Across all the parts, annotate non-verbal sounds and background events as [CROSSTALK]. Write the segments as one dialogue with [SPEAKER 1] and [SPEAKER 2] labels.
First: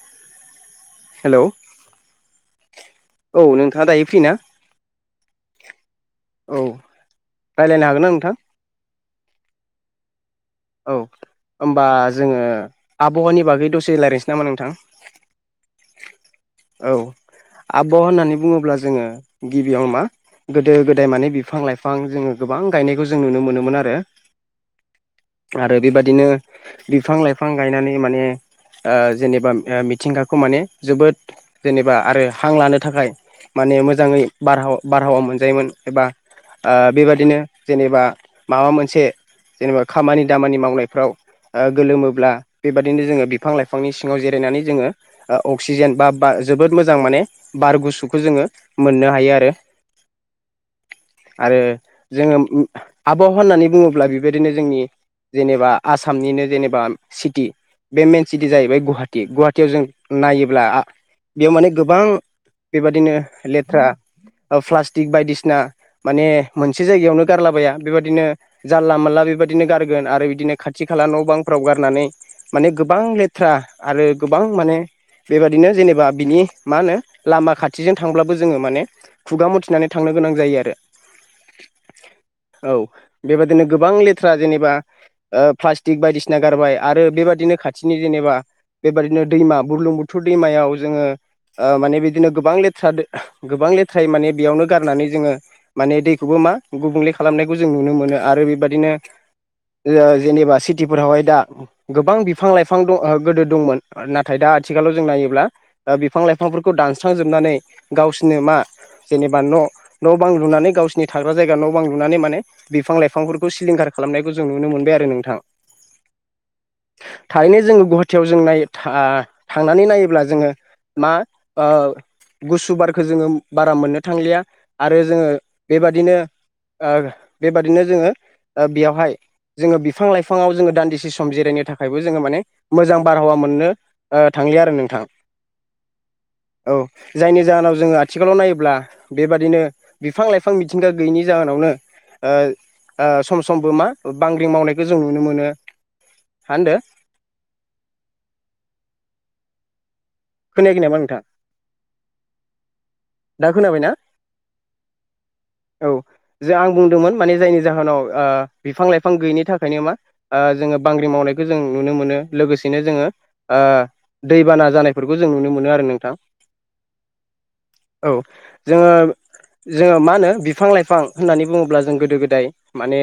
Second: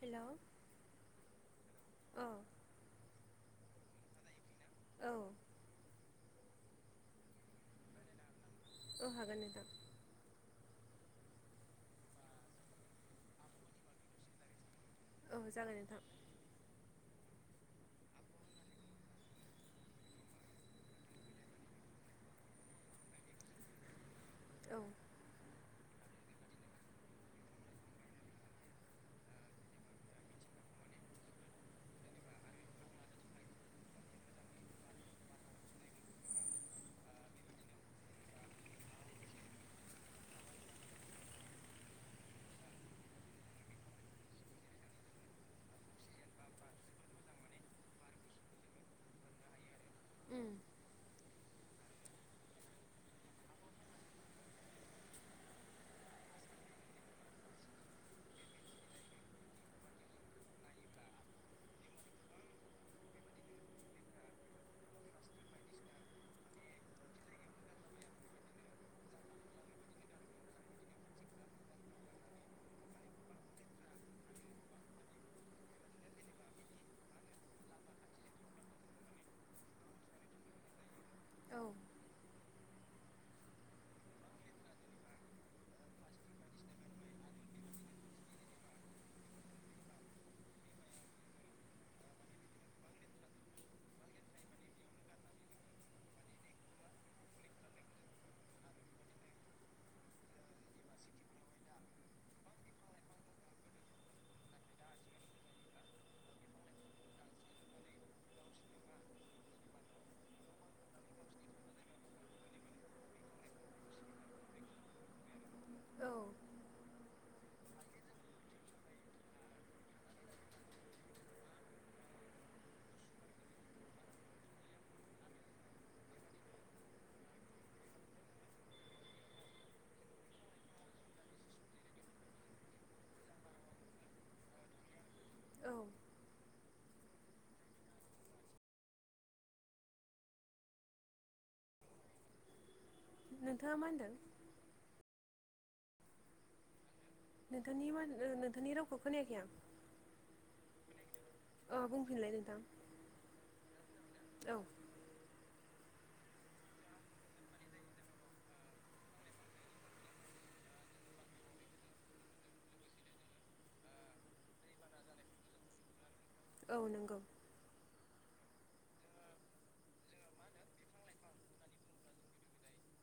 [SPEAKER 1] Hello
[SPEAKER 2] hello
[SPEAKER 1] औ।
[SPEAKER 2] औ नोंथाङा दायो फ्रि ना?
[SPEAKER 1] औ।
[SPEAKER 2] औ राय्लायनो हागोन ना नोंथां
[SPEAKER 1] अहागोन दा
[SPEAKER 2] औ होमबा जोङो आबहावानि बागै दसे लायरायसै नामा नोंथां।
[SPEAKER 1] औ जागोन नोंथां।
[SPEAKER 2] आबावा' होननानै बुङोब्ला जोङो गिबियाव मा गोदो गोदाय माने बिफां लाइफां जोङो गोबां गायनायखौ जों नुनो मोनोमोन आरो
[SPEAKER 1] औ।
[SPEAKER 2] आरो बेबादिनो बिफां लाइफां गायनानै माने ओ जेनेबा ओ मिथिंगाखौ माने जोबोद जेनेबा आरो हां लानो थाखाय माने मोजाङै बारहाव बारहावा मोनजायोमोन एबा ओ बेबादिनो जेनेबा माबा मोनसे जेनेबा खामानि दामानि मावनायफ्राव गोलोमोब्ला बेबदिनो जोङो बिफां लाइफांनि सिङाव जिरायनानै जोङो अक्सिजेन बा बा जोबोद मोजां माने बार गुसुखौ जोङो मोननो हायो आरो।
[SPEAKER 1] उम
[SPEAKER 2] आरो जोङो आबहावा होननानै बुङोब्ला बेबायदिनो जोंनि जेनेबा आसामनिनो जेनेबा सिटि बे मेन सिटि जाहैबाय गुहाटि गुहाटियाव जों नायोब्ला बेयाव माने गोबां बेबादिनो लेथ्रा ओ प्लास्टिक बायदिसिना माने मोनसे जायगायावनो गारलाबाया बेबायदिनो जानला मोनला बेबा बिदिनो गारगोन आरो बिदिनो खाथि खाला न' बांफ्राव गारनानै माने गोबां लेथ्रा आरो गोबां माने बेबादिनो जेनेबा बिनि मा होनो लामा खाथिजों थांब्लाबो जोङो माने खुगा मुथिनानै थांनो गोनां जायो आरो।
[SPEAKER 1] औ।
[SPEAKER 2] औ बेबदिनो गोबां ले थ्रा जेनेबा ओ प्लास्टिक बायदिसिना गारबाय आरो बेबादिनो खाथिनि जेनेबा बेबायदिनो दैमा बुरलुं बुथुर दैमायाव जोङो ओ माने बिदिनो गोबां लेथ्रा गोबां लेथ्रायै माने बेयावनो गारनानै जोङो माने दैखौबो मा गुबुंले खालामनायखौ जों नुनो मोनो आरो बेबादिनो जेनेबा सिटिफोरावहाय दा गोबां बिफां लाइफां दं गोदो दंमोन नाथाय दा आथि आथिखालाव जों नायोब्ला बिफां लाइफांफोरखौ दानस्रांजोबनानै गावसोरनो मा जेनेबा न न' बां लुनानै गावसिनि थाग्रा जायगा न' बां लुनानै माने बिफां लाइफांफोरखौ सिलिंखार खालामनायखौ जों नुनो मोनबाय आरो नोंथां
[SPEAKER 1] औ
[SPEAKER 2] थारैनो जोङो गुवाहाटियाव जों नाय थांनानै नायोब्ला जोङो मा ओ। गुसु बारखौ जोङो बारा मोननो थांलिया आरो जोङो बेबादिनो ओ बेबादिनो जोङो बेयावहाय जोङो बिफां लाइफाङाव जोङो दान्दिसे सम जिरायनो थाखायबो जोङो माने मोजां बारहावा मोनो नो ओ थांलिया आरो नोंथां।
[SPEAKER 1] औ।
[SPEAKER 2] औ जायनि जाहोनाव जोङो आथिखालाव नायोब्ला बेबादिनो बिफां लाइफां मिथिंगा गैयिनि जाहोनावनो ओ ओ सम समबो
[SPEAKER 1] नोंथाङा
[SPEAKER 2] मा
[SPEAKER 1] होनदों
[SPEAKER 2] बांग्रि मावनायखौ जों नुनो मोनो हा होनदो
[SPEAKER 1] नोंथांनि माथो ओ नोंथांनि रावखौ खोनायाखै आं।
[SPEAKER 2] खोनायाखै नामा नोंथां
[SPEAKER 1] ओ बुंफिनलाय नोंथां
[SPEAKER 2] दा खोनाबायना?
[SPEAKER 1] औ
[SPEAKER 2] औ जे आं बुंदोंमोन माने जायनि जाहोनाव ओ बिफां-लाइफां गैयिनि थाखायनो मा ओ जोङो बांग्रि मावना नायखौ जों नुनो मोनो लोगोसेनो जोङो ओ दै बाना जानायफोरखौ जों नुनो मोनो आरो नोंथां।
[SPEAKER 1] औ नंगौ
[SPEAKER 2] औ जोङो जोङो मा होनो बिफां-लाइफां होननानै बुङोब्ला जों गोदो गोदाय माने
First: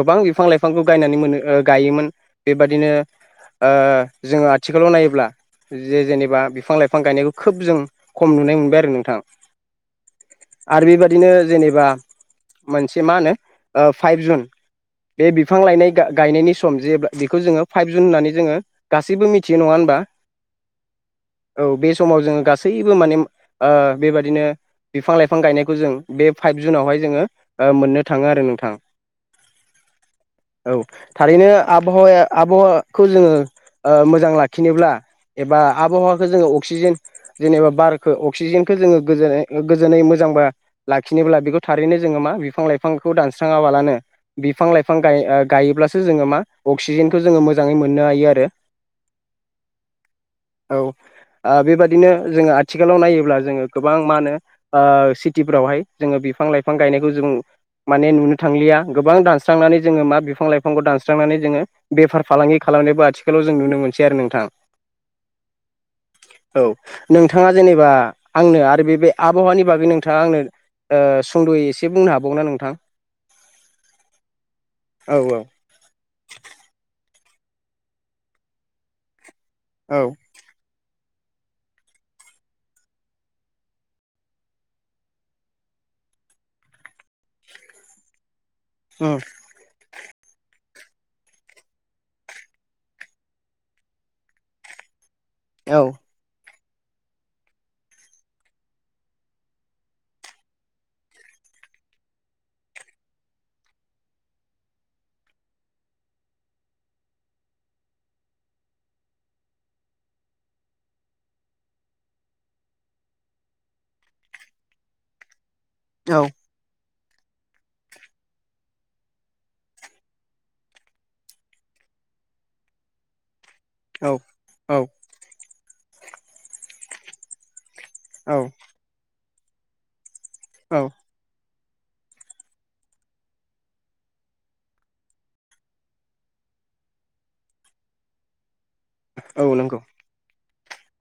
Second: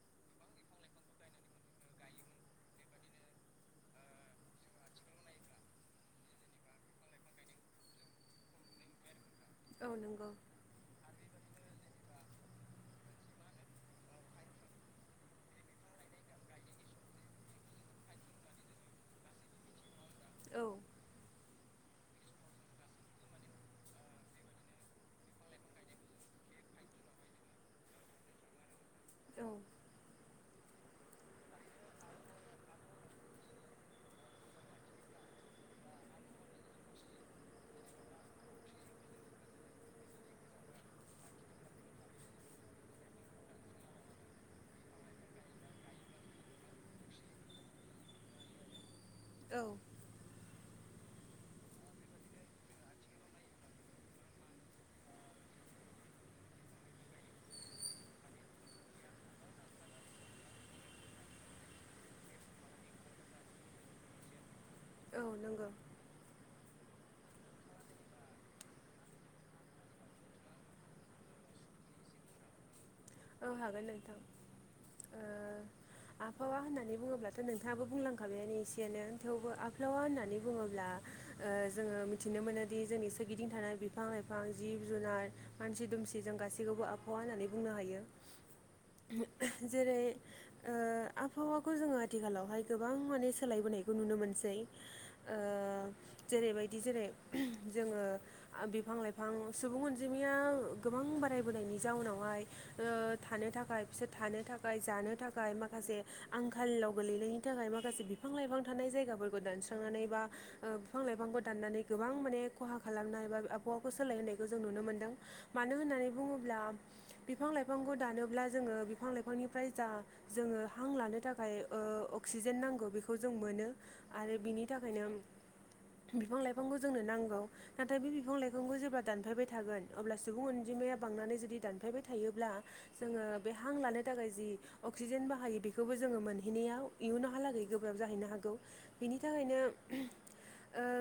[SPEAKER 2] गोबां बिफां-लाइफांखौ बायनानै मोनो गायोमोन बेबादिनो ओ जोङो आथिखालाव नायोब्ला जे जेनेबा बिफां-लाइफां गायनायखौ खोब जों खम नुनाय मोनबाय आरो नोंथां।
[SPEAKER 1] औ नंगौ
[SPEAKER 2] आरो बेबादिनो जेनेबा मोनसे मा होनो ओ फाइभ जुन बे बिफां लायनाय गायनायनि सम जेब्ला बेखौ जोङो फाइभ जुन होननानै जोङो गासैबो मिथियो नङा होनबा
[SPEAKER 1] औ
[SPEAKER 2] औ बे समाव जोङो गासैबो माने ओ बेबादिनो बिफां-लाइफां गायनायखौ जों बे फाइभ जुनावहाय जोङो ओ मोननो थाङो आरो नोंथां।
[SPEAKER 1] औ
[SPEAKER 2] औ थारैनो आबहावाया आबहावाखौ जोङो ओ मोजां लाखिनोब्ला एबा आबहावाखौ जोङो अक्सिजेन जेनेबा बारखौ अक्सिजेन खौ जोङो गोजोनै ओ गोजोनै मोजांबा लाखिनोब्ला बेखौ थारैनो जोङो मा बिफां-लाइफांखौ दानस्राङा बालानो बिफां-लाइफां गा ओ गायोब्लासो जोङो मा अक्सिजेनखौ जोङो मोजाङै मोननो हायो आरो
[SPEAKER 1] औ
[SPEAKER 2] औ ओ बेबादिनो जोङो आथिखालाव नायोब्ला जोङो गोबां मा होनो ओ सिटिफ्रावहाय जोङो बिफां-लाइफां गायनायखौ जों माने नुनो थांलिया गोबां दानस्रांनानै जोङो मा बिफां-लाइफांखौ दानस्रांनानै जोङो बेफार फालांगि खाला लामनायबो आथिखालाव जों नुनो मोनसै आरो नोंथां।
[SPEAKER 1] औ नंगौ।
[SPEAKER 2] औ नोंथाङा जेनेबा आंनो आरो बे आबहावानि बागै नोंथाङा आंनो ओ सुंद'यै एसे बुंनो हाबावना नोंथां।
[SPEAKER 1] औ हागोन नोंथां
[SPEAKER 2] औ
[SPEAKER 1] ओ
[SPEAKER 2] औ
[SPEAKER 1] आबहावा होननानै बुङोब्ला दा नोंथाङाबो बुंलांखाबायानो एसेयानो थेवबो आफावा
[SPEAKER 2] औ
[SPEAKER 1] होननानै बुङोब्ला ओ
[SPEAKER 2] [INAUDIBLE]
[SPEAKER 1] जोङो मिथिनो मोनोदि जोंनि सोरगिदिं थानाय बिफां-लाइफां, जिब-जुनार, मानसि-दुमसि जों गासैबो खौबो आबहावा होननानै बुंनो हायो।
[SPEAKER 2] उम
[SPEAKER 1] जेरै ओ आबहावाखौ जोङो आथिखालावहाय गोबां माने सोलायबोनायखौ नुनो मोनसै
[SPEAKER 2] औ
[SPEAKER 1] जेरैबायदि जेरै जोङो बिफां-लाइफां सुबुं अनजिमाया गोबां बाराय बोनायनि जाउनावहाय ओ थानो थाखाय बिसोर थानो थाखाय जानो थाखाय माखासे आंखालाव गोलैनायनि थाखाय माखासे बिफां-लाइफां थानाय जायगाफोरखौ दानस्रांनानै बा ओ बिफां-लाइफांखौ दाननानै गोबां माने खहा खालामनाय बा आबहावाखौ सोलायहोनायखौ जों नुनो मोन्दों मानो होननानै
[SPEAKER 2] औ
[SPEAKER 1] बुङोब्ला बिफां-लाइफांखौ दानोब्ला जोङो बिफां लाइफांनिफ्राय जा जोङो हां लानो थाखाय ओ अक्सि डिजाइन नांगौ बेखौ जों मोनो।
[SPEAKER 2] औ
[SPEAKER 1] आरो बिनि
[SPEAKER 2] औ
[SPEAKER 1] थाखायनो बिफां-लाइफांखौ जोंनो नांगौ। नाथाय बे बिफां
[SPEAKER 2] औ
[SPEAKER 1] लाइफांखौ जेब्ला दानफायबाय थागोन अब्ला सुबुं
[SPEAKER 2] औ
[SPEAKER 1] अनजिमाया बांनानै जुदि दानफायबाय थायोब्ला जोङो बे हां लानो थाखाय जि अक्सिजेन बाहायो बेखौबो जोङो मोनहैनायाव दिहुनावहालागै गोब्राब जाहैनो हागौ बिनि
[SPEAKER 2] औ
[SPEAKER 1] थाखायनो
[SPEAKER 2] नंगौ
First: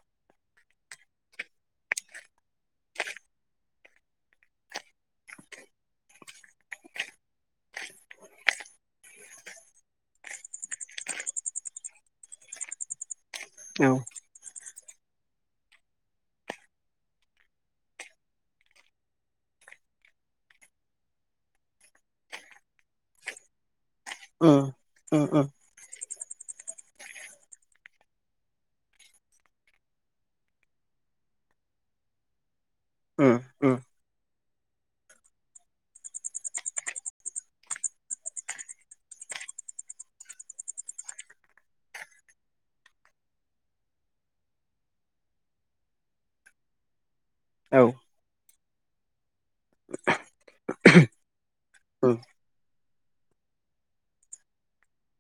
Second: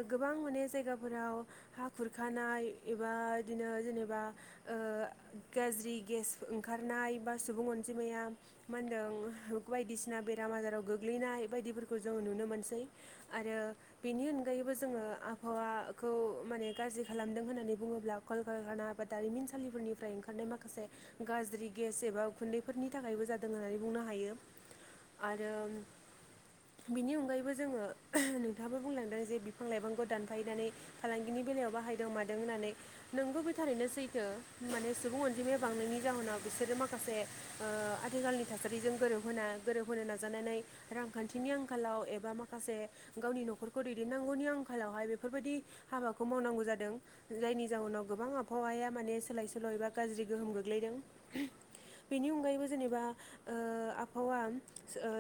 [SPEAKER 1] गोबां माने जायगाफोराव हा खुरखानाय एबा बिदिनो जेनेबा गाज्रि गेस ओंखारनाय बा सुबुं अनजिमाया मा होनदों बायदिसिना बेराम आजाराव गोग्लैनाय बायदिफोरखौ जों नुनो मोनसै आरो
[SPEAKER 2] औ
[SPEAKER 1] बेनि अनगायैबो जोङो आबहावाखौ माने गाज्रि खालामदों होननानै बुङोब्ला कलकाना बा दारिमिनसालि फोरनिफ्राय ओंखारनाय माखासे गाज्रि गेस एबा खुन्दैफोरनि थाखायबो जादों होननानै बुंनो हायो,
[SPEAKER 2] उम उम उम
[SPEAKER 1] आरो
[SPEAKER 2] [UNINTELLIGIBLE]
[SPEAKER 1] बिनि अनगायैबो जोङो नोंथाङाबो बुंलांदों जे बिफां लाइफांखौ दानफायनानै फालांगिनि बेलायाव होननानै
[SPEAKER 2] उम
[SPEAKER 1] नंगौ बे
[SPEAKER 2] उम
[SPEAKER 1] थारैनो सैथो। बांनायनि जाहोनाव बिसोरो माखासे आथिखालनि थासारिजों गोरोब गोरोबहोनो नाजानानै रांखान्थिनि आंखालाव एबा माखासे गावनि न'खरखौ दैदेननांगौनि आंखालावहाय बेफोरबायदि हाबाखौ मावनांगौ जादों जायनि
[SPEAKER 2] औ
[SPEAKER 1] जाउनाव
[SPEAKER 2] उम
[SPEAKER 1] गोबां आबहावाया माने सोलाय सोल' एबा गाज्रि गोहोम गोग्लैदों बेनि अनगायैबो जेनेबा आबहावा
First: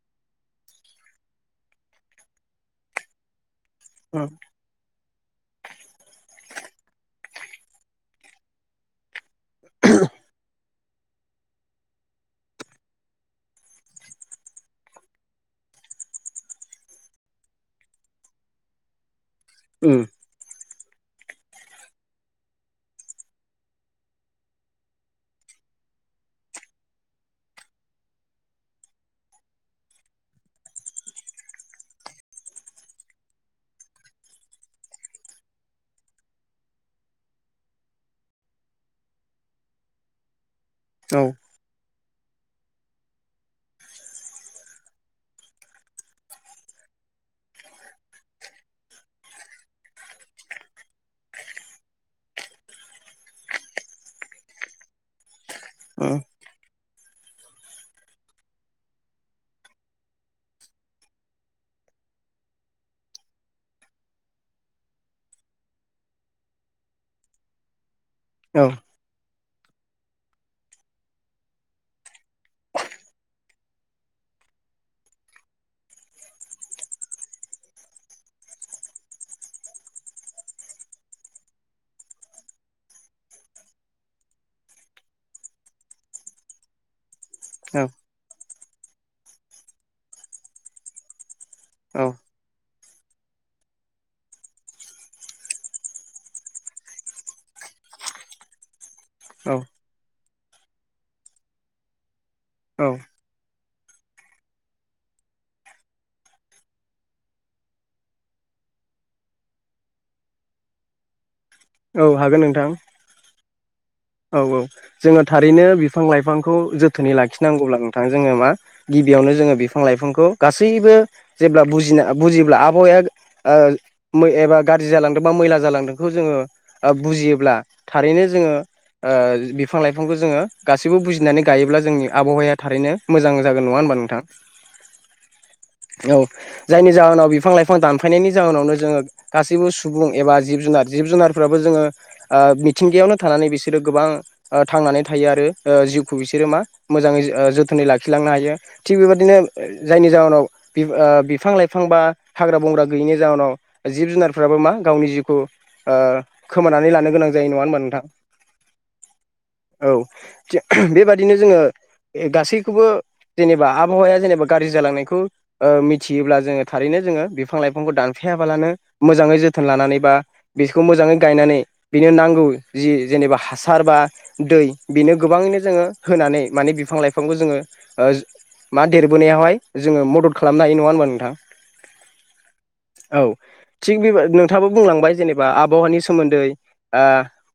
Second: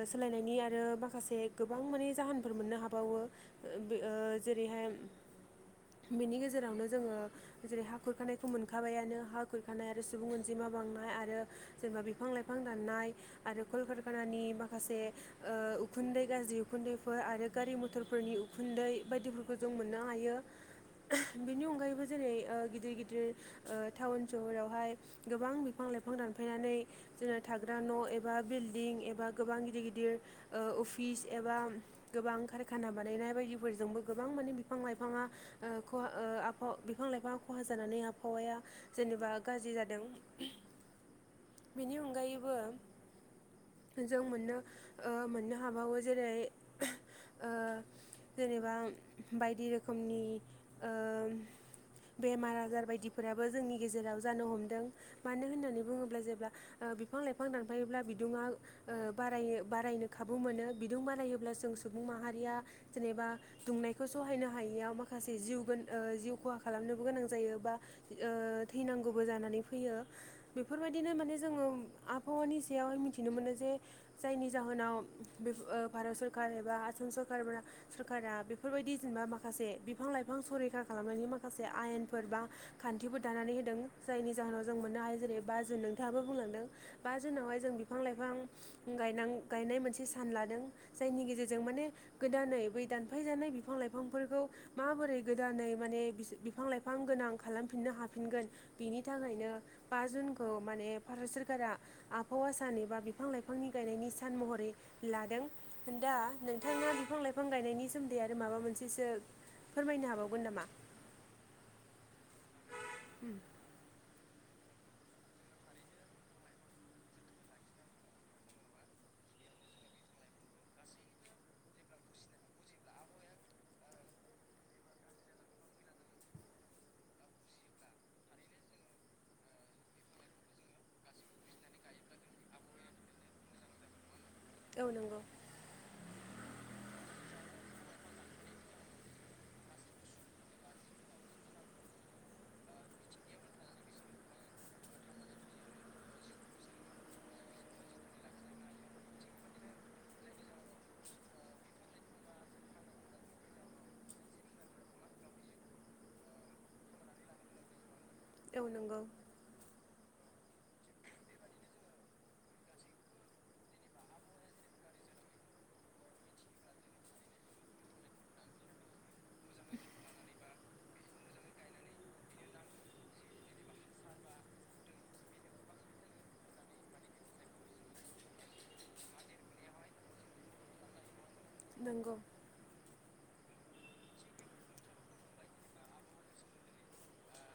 [SPEAKER 1] सोलायनायनि आरो माखासे गोबां माने जाहोनफोर मोननो हाबाय। बावो
[SPEAKER 2] उम
[SPEAKER 1] ओ जेरैहाय बेनि गेजेरावनो जोङो जेरै हा खुरखानायखौ मोनखाबायानो। खानाय आरो सुबुं अनजिमा जेनबा बिफां लाइां द ककाननि मसे उखुन्दै गाज्रि उखुन्दैफोर आरो गारि मथरफोरनि उखुन्दै बायदि जों
[SPEAKER 2] उम
[SPEAKER 1] मोननो हायो बेनि अनगायैबो जेरै गिदिर गिदिर टाउन सहरावहाय गोबां बिफां लाइफां दानफायनानै जोङो थाग्रा न' एबा बिल्डं एबा गोबां गिदिर गिदिर अफिस एबा गोबां कारखाना बानायनाय बायदिफोरजोंबो गोबां माने बिफां लाइफाङा बिफां लाइफाङा खहा जानानै आबहावाया जेनेबा गाज्रि जादों
[SPEAKER 2] औ
[SPEAKER 1] बेनि अनगायैबो
[SPEAKER 2] [INAUDIBLE]
[SPEAKER 1] जों मोननो मोननो हाबावो जेरै जेनेबा बायदि रोखोमनि बेमार आजार बायदिफोराबो जोंनि गेजेराव जानो हमदों मानो होननानै
[SPEAKER 2] औ
[SPEAKER 1] बुङोब्ला जेब्ला बिफां लाइफां दानफायोब्ला बिदुंआ बारनो बारायनो खाबु मोनो बिदुं बारायोब्ला जों सुबुं माहारिया जेनेबा दुंनायखौ सहायनो हायैयाव माखासे जि जिउ खहा खालाम नोबो गोनां जायो बा ओ
[SPEAKER 2] औ
[SPEAKER 1] थैनांगौबो जानानै फैयो बेफोरबायदिनो माने जोङो आबहावानि सायावहाय मिथिनो मोनो जे जायनि जाहोनाव जाहनाव भारत सरकार एबा आसाम सरक सरकारा बेफोरबायदि जेनेबा माखासे बिफां लाइफां संरैखा खालामनायनि माखासे आयेन बा खान्थिफोरखौ दानानै होदों जायनि जाहोनाव जों मोननो हायो जेरै बारजों नोंथाङाबो बुंलांदों। बा जोंनावहाय जों
[SPEAKER 2] औ
[SPEAKER 1] बिफां लाइफां गायनाय मोनसे सान लादों जायनि गेजेरजों जों माने
[SPEAKER 2] औ
[SPEAKER 1] गोदानै बै दानफायजानाय बिफां लाइफांफोरखौ माबोरै गोदानै माने बिफां लाइफां गोनां खालामफिननो हा फिनगोन बिनि थाखायनो
[SPEAKER 2] औ
[SPEAKER 1] बा जुनखौ माने भारत सोररकारा आबहावा सान एबा बिफां लाइफांनि गायनायनि सान महरै लादों दा नोंथाङा बिफां लाइफां गायनायनि सोमोनदै आ आरो माबा मोनसेसो फोरमायनो हाबावगोन नामा?
[SPEAKER 2] औ हागोन नोंथां। औ औ जोङो थारैनो बिफां लाइफांखौ जोथोनै लाखिनांगौब्ला नोंथां जोङो मा गिबियावनो जों बिफां लाइफां गासैबो जेब्ला बुजिब्ला आबहावाया एबा गाज्रि जालांदों बा मैला जालांदोंखौ जोङो बुजियोब्ला थारैनो जोङो बिफां लाइफांखौ जोङो गासैबो बुजिनानै गायोब्ला जोंनि आबहावाया थारैनो मोजां जागोन नङा होनोमबानो नोंथां।
[SPEAKER 1] औ नंगौ।
[SPEAKER 2] औ जायनि जाहोनाव बिफां लाइफां दानफायनायनि जाहोननावनो जोङो गासैबो सुबुं एबा जिब जुनार जिब जुनारफ्राबो जोङो मिथिंगायावनो थानानै बिसे बिसोरो गोबां थांनानै थायो आरो जिउखौ बिसोरो मा मोजाङै जोथोनै लाखिलांनो हायो। थिग बेबादिनो जायनि जाहनाव बिफां लाइफां बा हाग्रा बंग्रा गैयिनि जाउनाव जिब जुनारफ्राबो मा गावनि जिउखौ खोमानानै लानो गोनां जायो नङा होनबा नोंथां
[SPEAKER 1] नोंगौ।
[SPEAKER 2] औ बेबादिनो जोङो गासैखौबो जेनेबा आबहावाया जेनेबा गाज्रि जालांनायखौ मिथियोब्ला जोङो थारैनो। जोङो बिफां लाइफांखौ दानफायाबालानो मोजाङै जोथोन लानानै बा बिसोरखौ मोजाङै गायनानै बेनो नांगौ जि जेनेबा हासार बा दै बेनो गोबाङैनो जोङो होनानै माने बिफां लाइफांखौ जोङो मा देरबोनायावहाय जोङो मदद खालामनो हायो नङा होनोमबा नोंथां
[SPEAKER 1] नंगौ।
[SPEAKER 2] औ थिग बे नोंथाबो बुंलांबाय जेनेबा आबहावानि सोमोन्दै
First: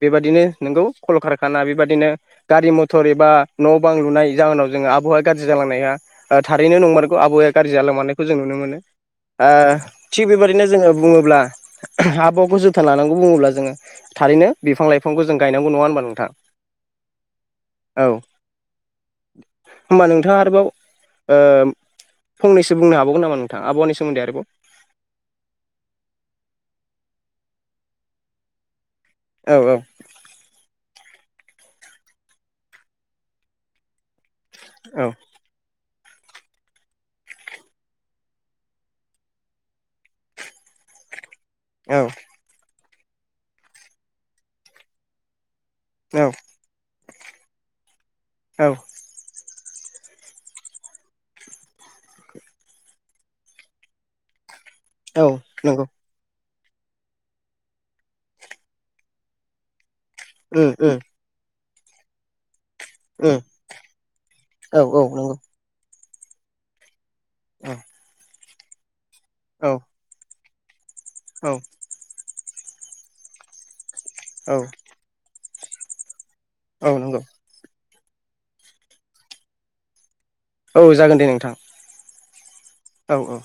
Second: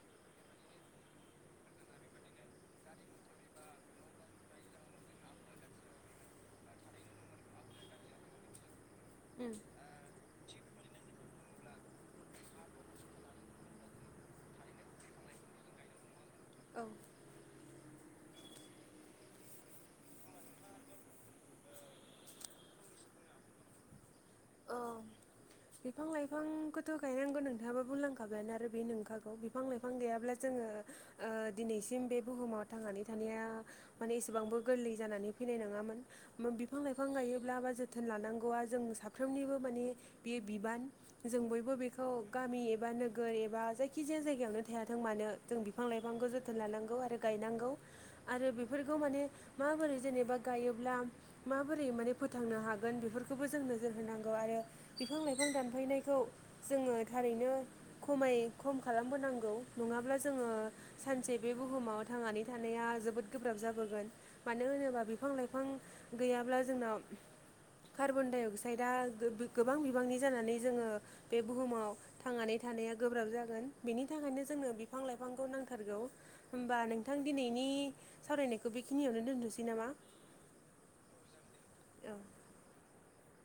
[SPEAKER 2] बेबादि बिनो नोंगौ खलखारखाना बेबाददिनो गारि मथर एबा न' बां लुनाय जाहोनाव जोङो आबहावाया गाज्रि जालांनाया थारैनो नंमारगौ आबहावाया गाज्रि जालां मानायखौ जों नुनो मोनो
[SPEAKER 1] उम
[SPEAKER 2] थिग बेबायदिनो जोङो बुङोब्ला आबहावाखौ जोथोन लानांगौ बुङोब्ला जोङो थारैनो बिफां लाइफांखौ जों गायनांगौ नङा होनबा नोंथां?
[SPEAKER 1] औ।
[SPEAKER 2] औ। होमबा नोंथाङा आरोबाव फंनैसो बुंनो हाबावगोन नामा नोंथाङा आबनि स
[SPEAKER 1] औ बिफां लाइफांखौथ' गायनांगौ नोंथाङाबा बुंलांखाबायानो आरो बे नंख नंगौ
[SPEAKER 2] औ
[SPEAKER 1] बिफां लाइफां गैयाब्ला जोङो दिनैसिम बे बुहुमाव थांनानै थानाया माने एसेबांबो गोरलै
[SPEAKER 2] औ
[SPEAKER 1] जानानै फैनाय नङामोन। बिफां लाइफां गायोब्ला बा जोथोन लानांगौआ जों साफ्रोमनिबो माने बेयो बिबान जों बयबो बेखौ
[SPEAKER 2] औ
[SPEAKER 1] गामि ए एबा नोगोर एबा जायखि जाया जायगायावनो थायाथों मानो जों बिफां
[SPEAKER 2] औ
[SPEAKER 1] लाइफांखौ जोथोन लानांगौ आरो गायनांगौ आरो
[SPEAKER 2] औ
[SPEAKER 1] बेफोरखौ माने माबोरै जेनेबा गायोब्ला माबोरै माने फोथांनो हागोन बेफोरखौबो जोंनो नोजोर होनांगौ आरो बिफां
[SPEAKER 2] औ
[SPEAKER 1] लाइफां
[SPEAKER 2] नंगौ
[SPEAKER 1] दानफैनायखौ जोङो थारैनो खमाय खम खालामबोनांगौ नङाब्ला जोङो
[SPEAKER 2] उम उम
[SPEAKER 1] सानसे बे बुहुमाव थांनानै थानाया जोबोद
[SPEAKER 2] उम
[SPEAKER 1] गोब्राब जाबोगोन मानो
[SPEAKER 2] औ औ
[SPEAKER 1] होनोबा बिफां
[SPEAKER 2] नंगौ
[SPEAKER 1] लाइफां गैयाब्ला जोंनाव
[SPEAKER 2] औ
[SPEAKER 1] कार्बनडाइ अक्साइदआ गोबां बिबांनि जानानै जोङो बे
[SPEAKER 2] औ
[SPEAKER 1] बुहुमाव थांनानै थानाया गोब्राब जागोन बेनि थाखायनो
[SPEAKER 2] औ
[SPEAKER 1] जोंनो बिफां लाइफांखौ नां थारगौ होनोमबा
[SPEAKER 2] औ
[SPEAKER 1] नोंथां
[SPEAKER 2] नंगौ
[SPEAKER 1] दिनैनि सावरायनायखौ बेखिनियावनो दोनथ'सै नामा
[SPEAKER 2] औ जागोन दे नोंथां।
[SPEAKER 1] औ।
[SPEAKER 2] औ औ।